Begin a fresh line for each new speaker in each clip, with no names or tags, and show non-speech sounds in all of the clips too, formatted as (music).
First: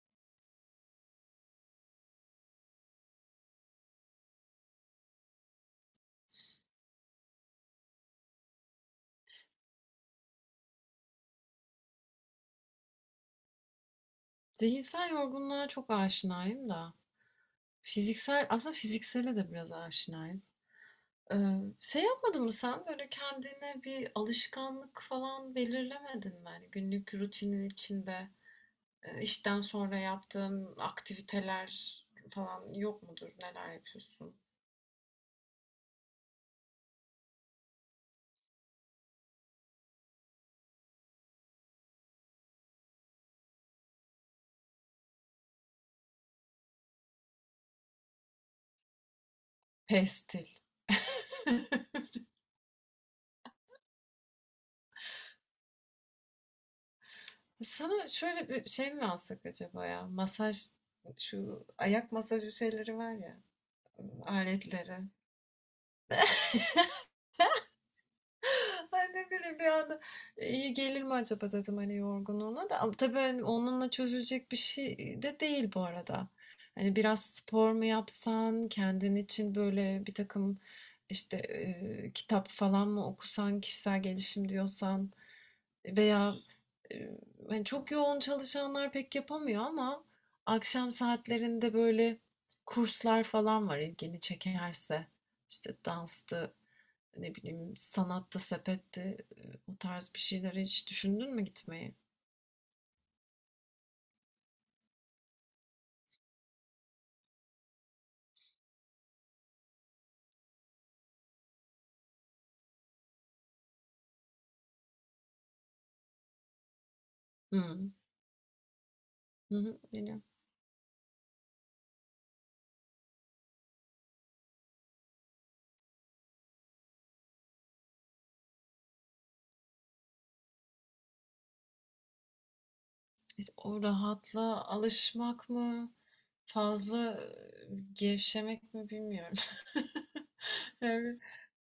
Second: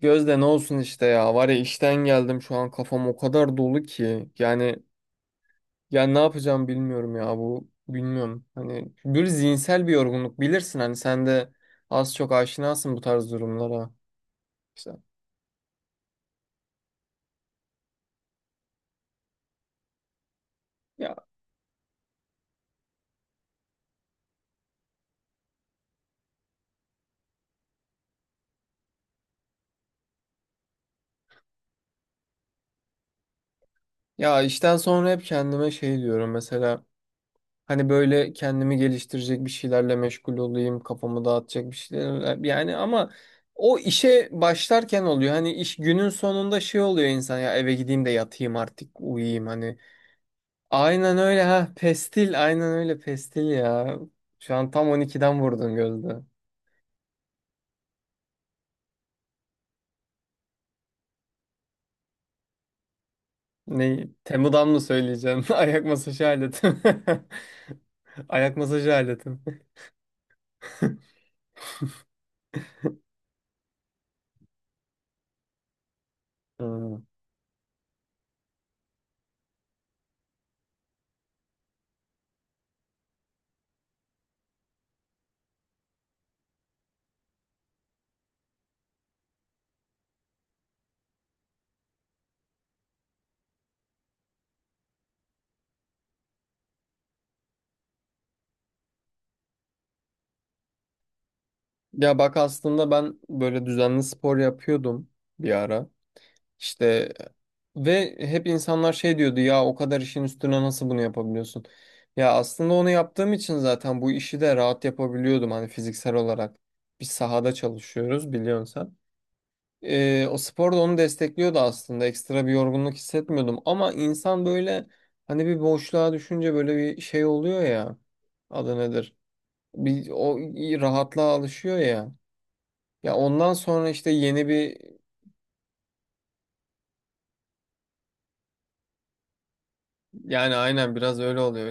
Gözde, ne olsun işte ya. Var ya, işten geldim, şu an kafam o kadar dolu ki. Yani ne yapacağım bilmiyorum ya, bu, bilmiyorum. Hani bir zihinsel bir yorgunluk, bilirsin hani, sen de az çok aşinasın bu tarz durumlara işte.
Zihinsel yorgunluğa çok aşinayım da. Fiziksel, aslında fiziksele de biraz aşinayım.
ya
Ee, şey yapmadın mı sen? Böyle kendine bir alışkanlık falan belirlemedin mi? Hani günlük rutinin içinde işten sonra yaptığın aktiviteler falan yok mudur? Neler yapıyorsun?
ya işten sonra hep kendime şey diyorum mesela, hani böyle kendimi geliştirecek bir şeylerle meşgul olayım, kafamı dağıtacak bir şeyler, yani ama o işe başlarken oluyor. Hani iş günün sonunda şey oluyor insan, ya eve gideyim de yatayım artık, uyuyayım hani.
Pestil.
Aynen öyle ha.
(laughs)
Pestil. Aynen öyle pestil ya. Şu an tam 12'den vurdun, Gözde.
Sana şöyle bir şey mi alsak acaba ya? Masaj, şu ayak masajı şeyleri var ya,
Ne? Temu'dan mı
aletleri.
söyleyeceğim? (laughs) Ayak masajı aleti. (laughs) Ayak
(laughs)
masajı
Ben
aleti.
de böyle
(laughs)
bir anda "E, iyi gelir mi acaba dedim hani yorgunluğuna da. Ama tabii hani onunla çözülecek bir şey de değil bu arada. Hani
Hmm.
biraz spor mu yapsan, kendin için böyle bir takım işte kitap falan mı okusan, kişisel gelişim diyorsan veya e, hani çok yoğun çalışanlar pek yapamıyor ama akşam saatlerinde böyle kurslar falan var ilgini çekerse. İşte danstı, ne bileyim, sanatta, sepette, o tarz bir şeylere hiç düşündün mü gitmeyi?
Ya bak, aslında ben böyle düzenli spor yapıyordum bir ara. İşte, ve hep insanlar şey diyordu, ya o kadar işin üstüne nasıl bunu yapabiliyorsun? Ya aslında onu yaptığım için zaten bu işi de rahat yapabiliyordum hani, fiziksel olarak. Biz sahada
Hımm.
çalışıyoruz, biliyorsun sen.
Hı hı, biliyorum.
O spor da onu destekliyordu aslında. Ekstra bir yorgunluk hissetmiyordum. Ama insan böyle hani bir boşluğa düşünce böyle bir şey oluyor ya. Adı nedir? Bir o rahatlığa alışıyor ya. Ya
İşte
ondan
o
sonra işte yeni
rahatla
bir...
alışmak mı, fazla, gevşemek mi bilmiyorum. (laughs)
Yani aynen biraz öyle oluyor.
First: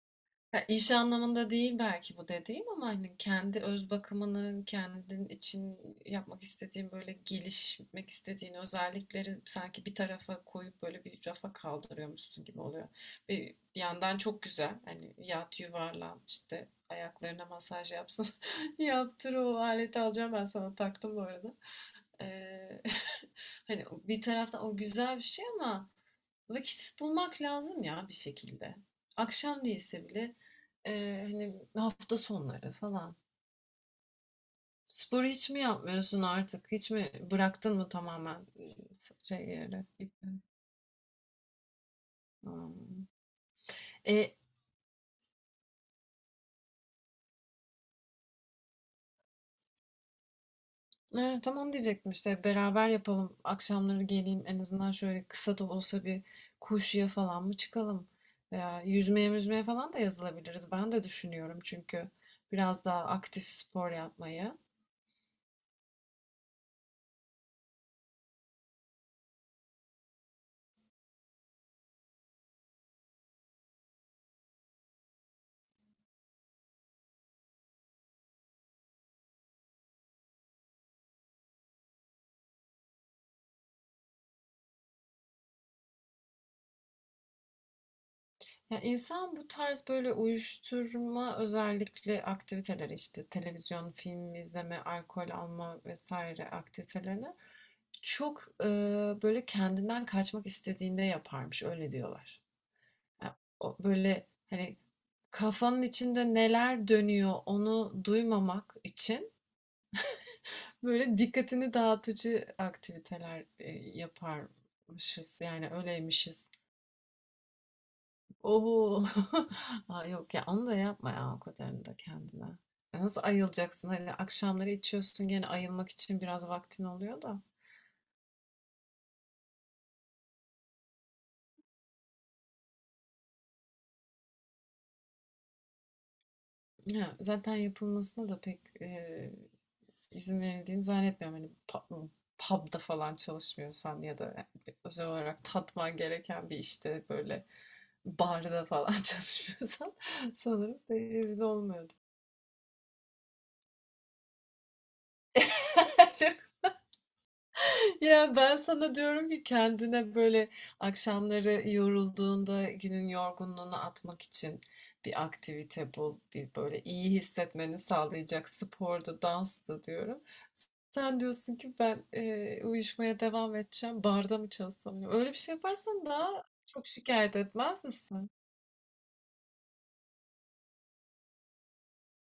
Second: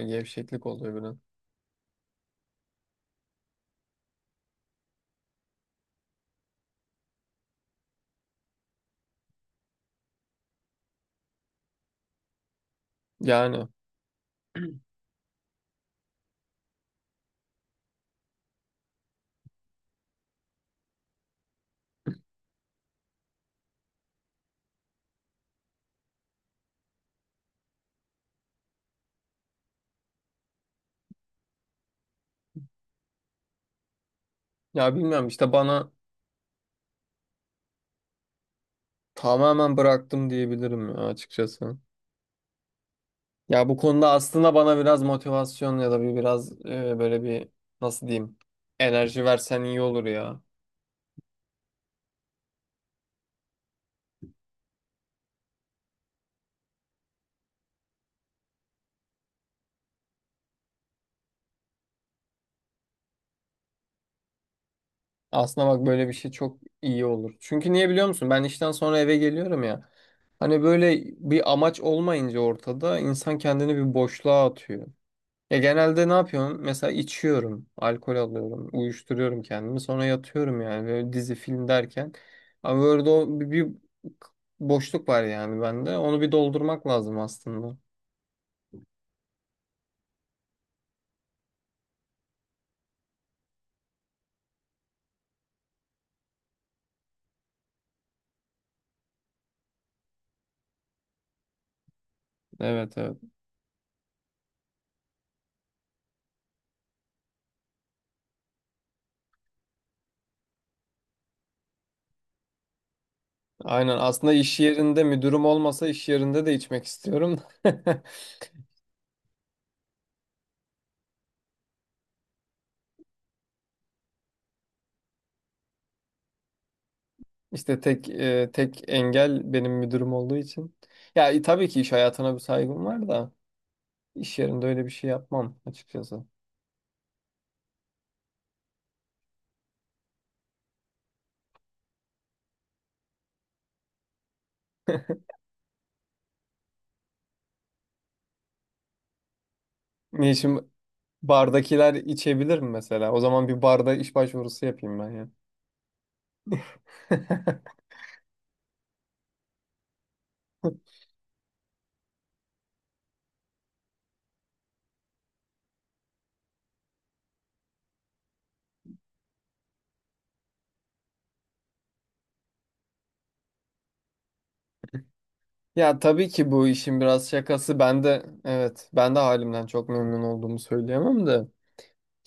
Ya
Gevşeklik
iş
oluyor biraz.
anlamında değil belki bu dediğim ama hani kendi öz bakımını, kendin için yapmak istediğin böyle gelişmek istediğin özellikleri sanki bir tarafa koyup böyle bir rafa kaldırıyormuşsun gibi oluyor. Bir
Yani,
yandan çok güzel hani yat yuvarlan işte ayaklarına masaj yapsın (laughs) yaptır o aleti alacağım ben sana taktım bu arada. Ee, (laughs) hani bir taraftan o güzel bir şey ama vakit bulmak lazım ya bir şekilde. Akşam değilse bile hani hafta sonları falan.
ya
Sporu
bilmiyorum
hiç
işte
mi
bana,
yapmıyorsun artık? Hiç mi bıraktın mı tamamen
tamamen
şeyleri?
bıraktım diyebilirim ya açıkçası.
Hmm.
Ya bu konuda
E,
aslında bana biraz motivasyon ya da bir biraz böyle bir, nasıl diyeyim, enerji versen iyi olur ya.
tamam diyecektim işte beraber yapalım. Akşamları geleyim en azından şöyle kısa da olsa bir koşuya falan mı çıkalım? Veya yüzmeye falan da yazılabiliriz. Ben de düşünüyorum çünkü biraz daha aktif spor yapmayı.
Aslında bak, böyle bir şey çok iyi olur. Çünkü niye biliyor musun? Ben işten sonra eve geliyorum ya. Hani böyle bir amaç olmayınca ortada, insan kendini bir boşluğa atıyor. Ya genelde ne yapıyorum? Mesela içiyorum, alkol alıyorum, uyuşturuyorum kendimi. Sonra yatıyorum yani, böyle dizi film derken. Ama böyle o bir boşluk var yani bende. Onu bir doldurmak lazım aslında.
Ya insan bu tarz böyle uyuşturma özellikle aktiviteleri işte televizyon, film izleme, alkol alma vesaire aktivitelerini çok böyle kendinden kaçmak istediğinde yaparmış öyle diyorlar.
Evet, evet.
Ya, o böyle hani kafanın içinde neler dönüyor onu duymamak için böyle dikkatini dağıtıcı aktiviteler
Aynen, aslında iş yerinde
yaparmışız
müdürüm
yani
olmasa iş yerinde
öyleymişiz.
de içmek istiyorum. (laughs)
Oo, (laughs) Aa, yok ya onu da yapma ya o kadarını da kendine. Ya, nasıl ayılacaksın? Hani akşamları içiyorsun gene ayılmak için biraz vaktin oluyor da.
İşte tek engel benim müdürüm olduğu için. Ya, tabii ki iş hayatına bir saygım var da iş yerinde öyle bir şey yapmam açıkçası.
Ya, zaten yapılmasına da pek izin verildiğini zannetmiyorum. Hani pub'da falan çalışmıyorsan ya da özel
(laughs)
olarak tatman gereken bir işte böyle barda falan (laughs) çalışmıyorsan
Ne işim...
sanırım pek izin
Bardakiler
olmuyordu.
içebilir mi mesela? O zaman bir barda iş başvurusu yapayım ben ya.
(laughs)
(laughs)
Ya ben sana diyorum ki kendine böyle akşamları yorulduğunda günün yorgunluğunu atmak için bir aktivite bul, bir böyle iyi hissetmeni sağlayacak spordu, danstı diyorum. Sen diyorsun ki ben uyuşmaya devam edeceğim, barda mı çalışsam diyor. Öyle bir şey
Ya
yaparsan
tabii
daha
ki bu
çok
işin biraz
şikayet
şakası.
etmez
Ben de,
misin?
evet, ben de halimden çok memnun olduğumu söyleyemem de.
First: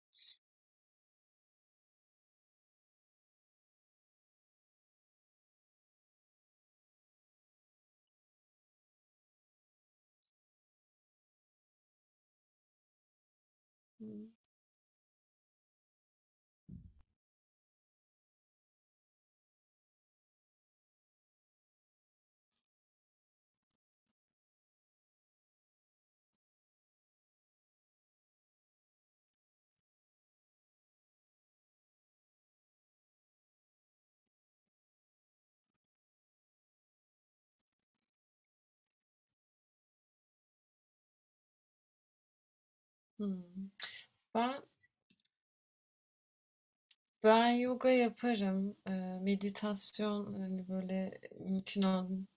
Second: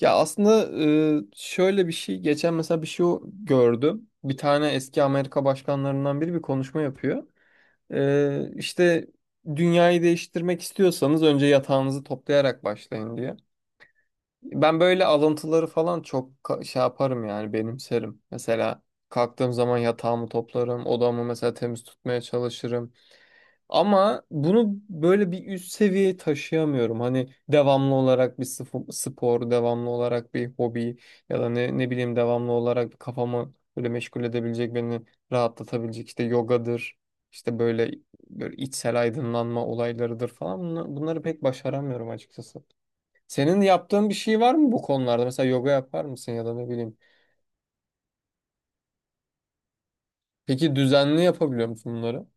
Ya aslında, şöyle bir şey geçen mesela bir şey gördüm. Bir tane eski Amerika başkanlarından biri bir konuşma yapıyor. İşte dünyayı değiştirmek istiyorsanız önce yatağınızı toplayarak başlayın diye. Ben böyle alıntıları falan çok şey yaparım yani, benimserim. Mesela kalktığım zaman yatağımı toplarım, odamı mesela temiz tutmaya çalışırım. Ama bunu böyle bir üst seviyeye taşıyamıyorum. Hani devamlı olarak bir spor, devamlı olarak bir hobi, ya da ne, ne bileyim devamlı olarak kafamı böyle meşgul edebilecek, beni rahatlatabilecek, işte yogadır, işte böyle, böyle içsel aydınlanma olaylarıdır falan. Bunları pek başaramıyorum açıkçası. Senin
Hmm.
yaptığın bir şey var
Ben
mı bu konularda? Mesela yoga yapar mısın, ya da ne bileyim.
ben yoga yaparım, meditasyon hani
Peki düzenli
böyle
yapabiliyor
mümkün
musun bunları?
olan.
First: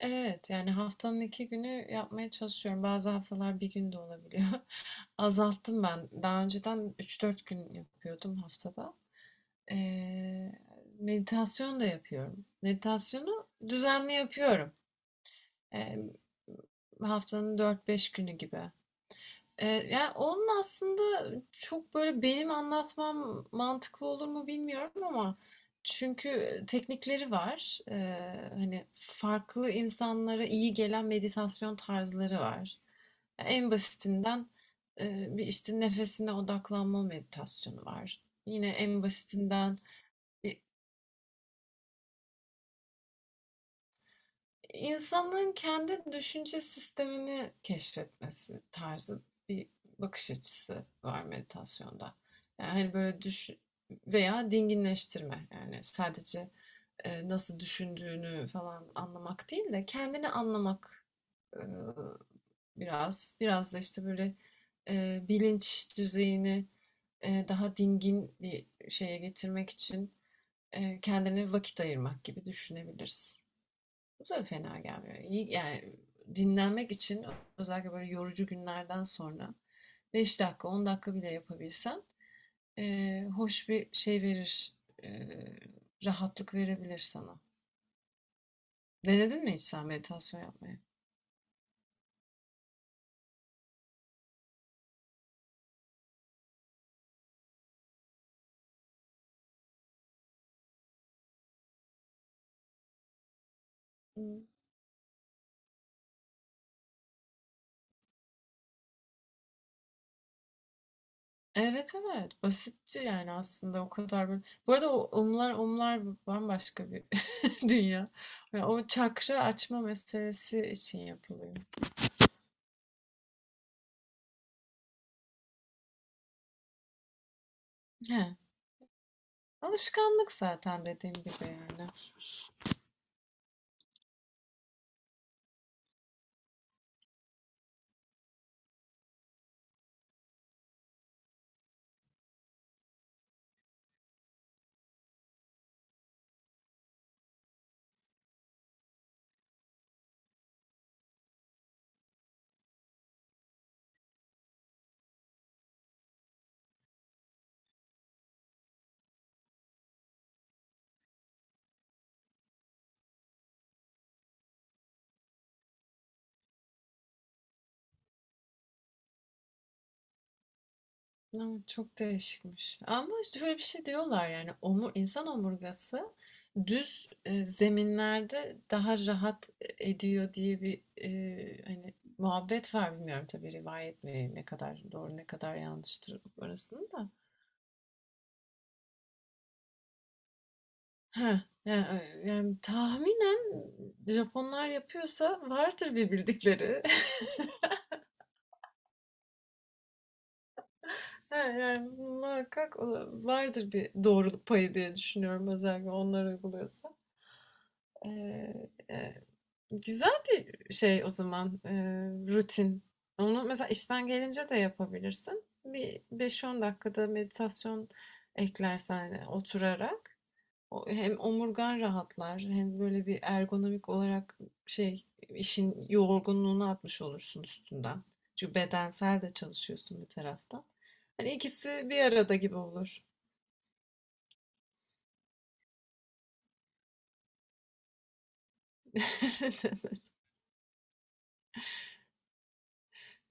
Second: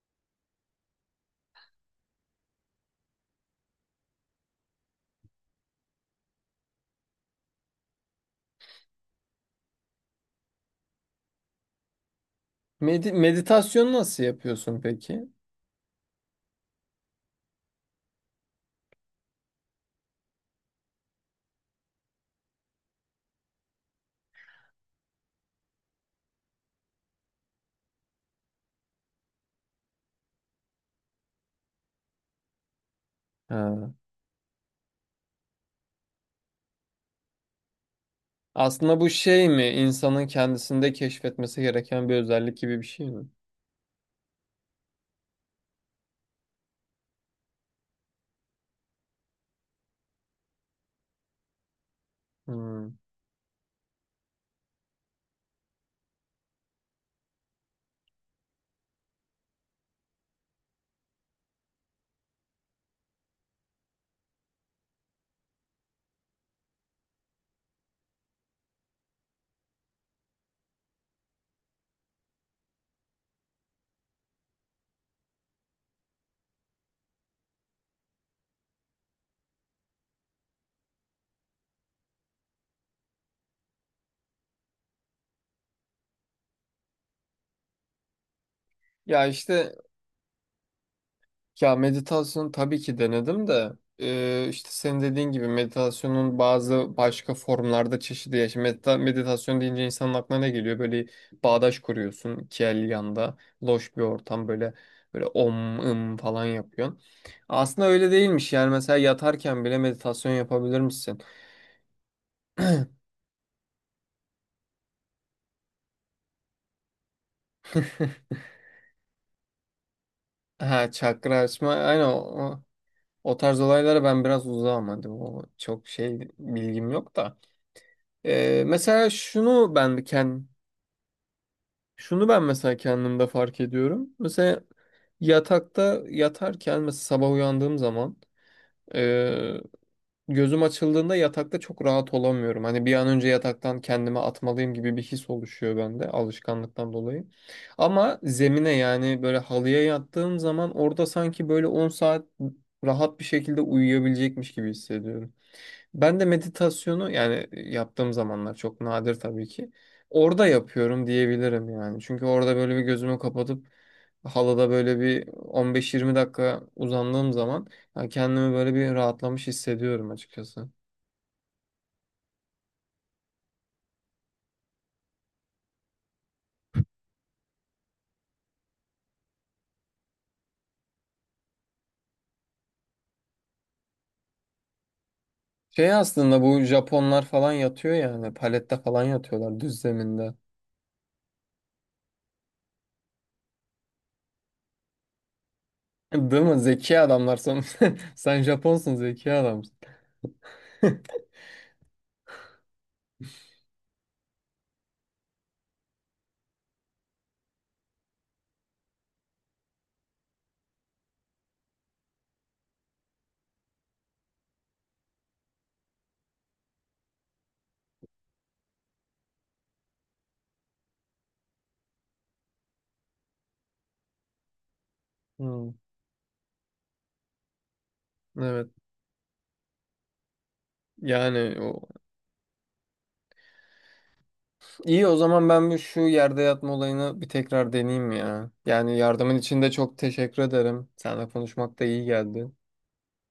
Evet, yani haftanın 2 günü yapmaya çalışıyorum. Bazı haftalar bir gün de olabiliyor. (laughs) Azalttım ben. Daha önceden 3-4 gün yapıyordum haftada. Ee, meditasyon da yapıyorum. Meditasyonu
Meditasyon
düzenli
nasıl
yapıyorum.
yapıyorsun peki?
Ee, haftanın 4-5 günü gibi. Ya, onun aslında çok böyle benim anlatmam mantıklı olur mu bilmiyorum ama çünkü teknikleri var. Hani, farklı insanlara iyi gelen meditasyon tarzları var. En
Ha.
basitinden, bir, işte, nefesine odaklanma meditasyonu var. Yine
Aslında
en
bu şey mi?
basitinden,
İnsanın kendisinde keşfetmesi gereken bir özellik gibi bir şey mi?
İnsanın kendi düşünce sistemini keşfetmesi tarzı bir bakış açısı var meditasyonda. Yani
Hmm.
hani böyle düş veya dinginleştirme, yani sadece nasıl düşündüğünü falan anlamak değil de kendini anlamak, e, biraz da işte böyle bilinç düzeyini daha dingin bir şeye getirmek için kendine vakit ayırmak gibi düşünebiliriz. Bu da fena gelmiyor. İyi, yani dinlenmek için özellikle böyle yorucu günlerden sonra 5 dakika 10 dakika bile yapabilsen hoş bir şey verir. eee, Rahatlık verebilir sana.
Ya
Denedin mi hiç
işte...
sen meditasyon yapmayı?
Ya meditasyon tabii ki denedim de işte senin dediğin gibi meditasyonun bazı başka formlarda çeşidi ya. Şimdi meditasyon deyince insanın aklına ne geliyor? Böyle bağdaş kuruyorsun, iki el yanda, loş bir
Hmm.
ortam, böyle böyle om ım falan yapıyorsun. Aslında öyle değilmiş yani, mesela yatarken bile meditasyon yapabilir misin?
Evet evet, basitçe yani aslında o kadar böyle. Bu arada o umlar umlar bambaşka bir (laughs) dünya.
(laughs)
Ve o çakra açma meselesi
Ha,
için
çakra
yapılıyor.
açma, aynen o tarz olaylara ben biraz uzağım, hadi o çok şey, bilgim yok da.
He.
Mesela şunu ben
Alışkanlık
kendim...
zaten dediğim gibi yani.
Şunu ben mesela kendimde fark ediyorum. Mesela yatakta yatarken mesela sabah uyandığım zaman, e, gözüm açıldığında yatakta çok rahat olamıyorum. Hani bir an önce yataktan kendimi atmalıyım gibi bir his oluşuyor bende, alışkanlıktan dolayı. Ama zemine yani böyle halıya yattığım zaman, orada sanki böyle 10 saat rahat bir şekilde uyuyabilecekmiş gibi hissediyorum. Ben de meditasyonu yani yaptığım zamanlar çok nadir tabii ki. Orada yapıyorum diyebilirim yani. Çünkü orada böyle bir gözümü kapatıp halada böyle bir 15-20 dakika uzandığım zaman ya, kendimi böyle bir rahatlamış hissediyorum açıkçası.
Evet, çok değişikmiş. Ama işte şöyle bir şey diyorlar, yani insan omurgası düz zeminlerde daha rahat ediyor diye bir hani muhabbet var, bilmiyorum tabii rivayet mi, ne kadar doğru ne kadar
Şey,
yanlıştır
aslında bu
orasını da.
Japonlar falan yatıyor yani, palette falan yatıyorlar düz zeminde.
Ha yani, tahminen Japonlar yapıyorsa vardır bir
(laughs) Değil mi?
bildikleri.
Zeki
(laughs)
adamlar sen. (laughs) Sen Japonsun, zeki adamsın. (laughs)
Ha, yani muhakkak vardır bir doğruluk payı diye düşünüyorum özellikle onlar uyguluyorsa. Ee, Güzel bir şey o zaman, rutin. Onu mesela işten gelince de yapabilirsin. Bir 5-10 dakikada meditasyon eklersen, oturarak o hem omurgan rahatlar hem böyle bir ergonomik olarak şey,
Hmm,
işin yorgunluğunu atmış olursun üstünden. Çünkü
evet.
bedensel de çalışıyorsun bir taraftan. Hani
Yani
ikisi
o...
bir arada gibi olur.
iyi o zaman ben bir şu yerde yatma olayını bir tekrar deneyeyim ya. Yani yardımın için de çok
(laughs)
teşekkür ederim. Seninle konuşmak da iyi geldi.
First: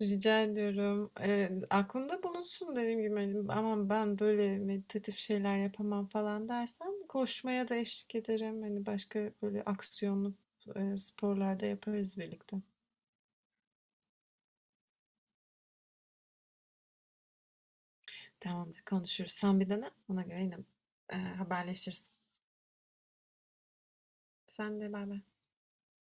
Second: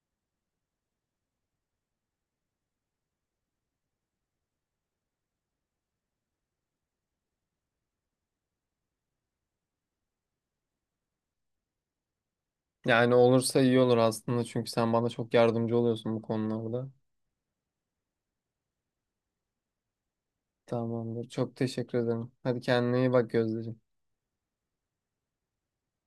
Rica ediyorum. Aklında bulunsun, dediğim gibi, hani, "Aman ben böyle meditatif şeyler yapamam." falan dersen koşmaya da eşlik ederim. Hani başka böyle aksiyonlu, sporlar yaparız birlikte.
Yani olursa iyi olur aslında çünkü sen bana çok yardımcı oluyorsun bu konularda.
Tamamdır, konuşuruz. Sen bir dene, ona göre yine,
Tamamdır. Çok teşekkür
haberleşiriz.
ederim. Hadi kendine iyi bak Gözdeciğim.
Sen de baybay.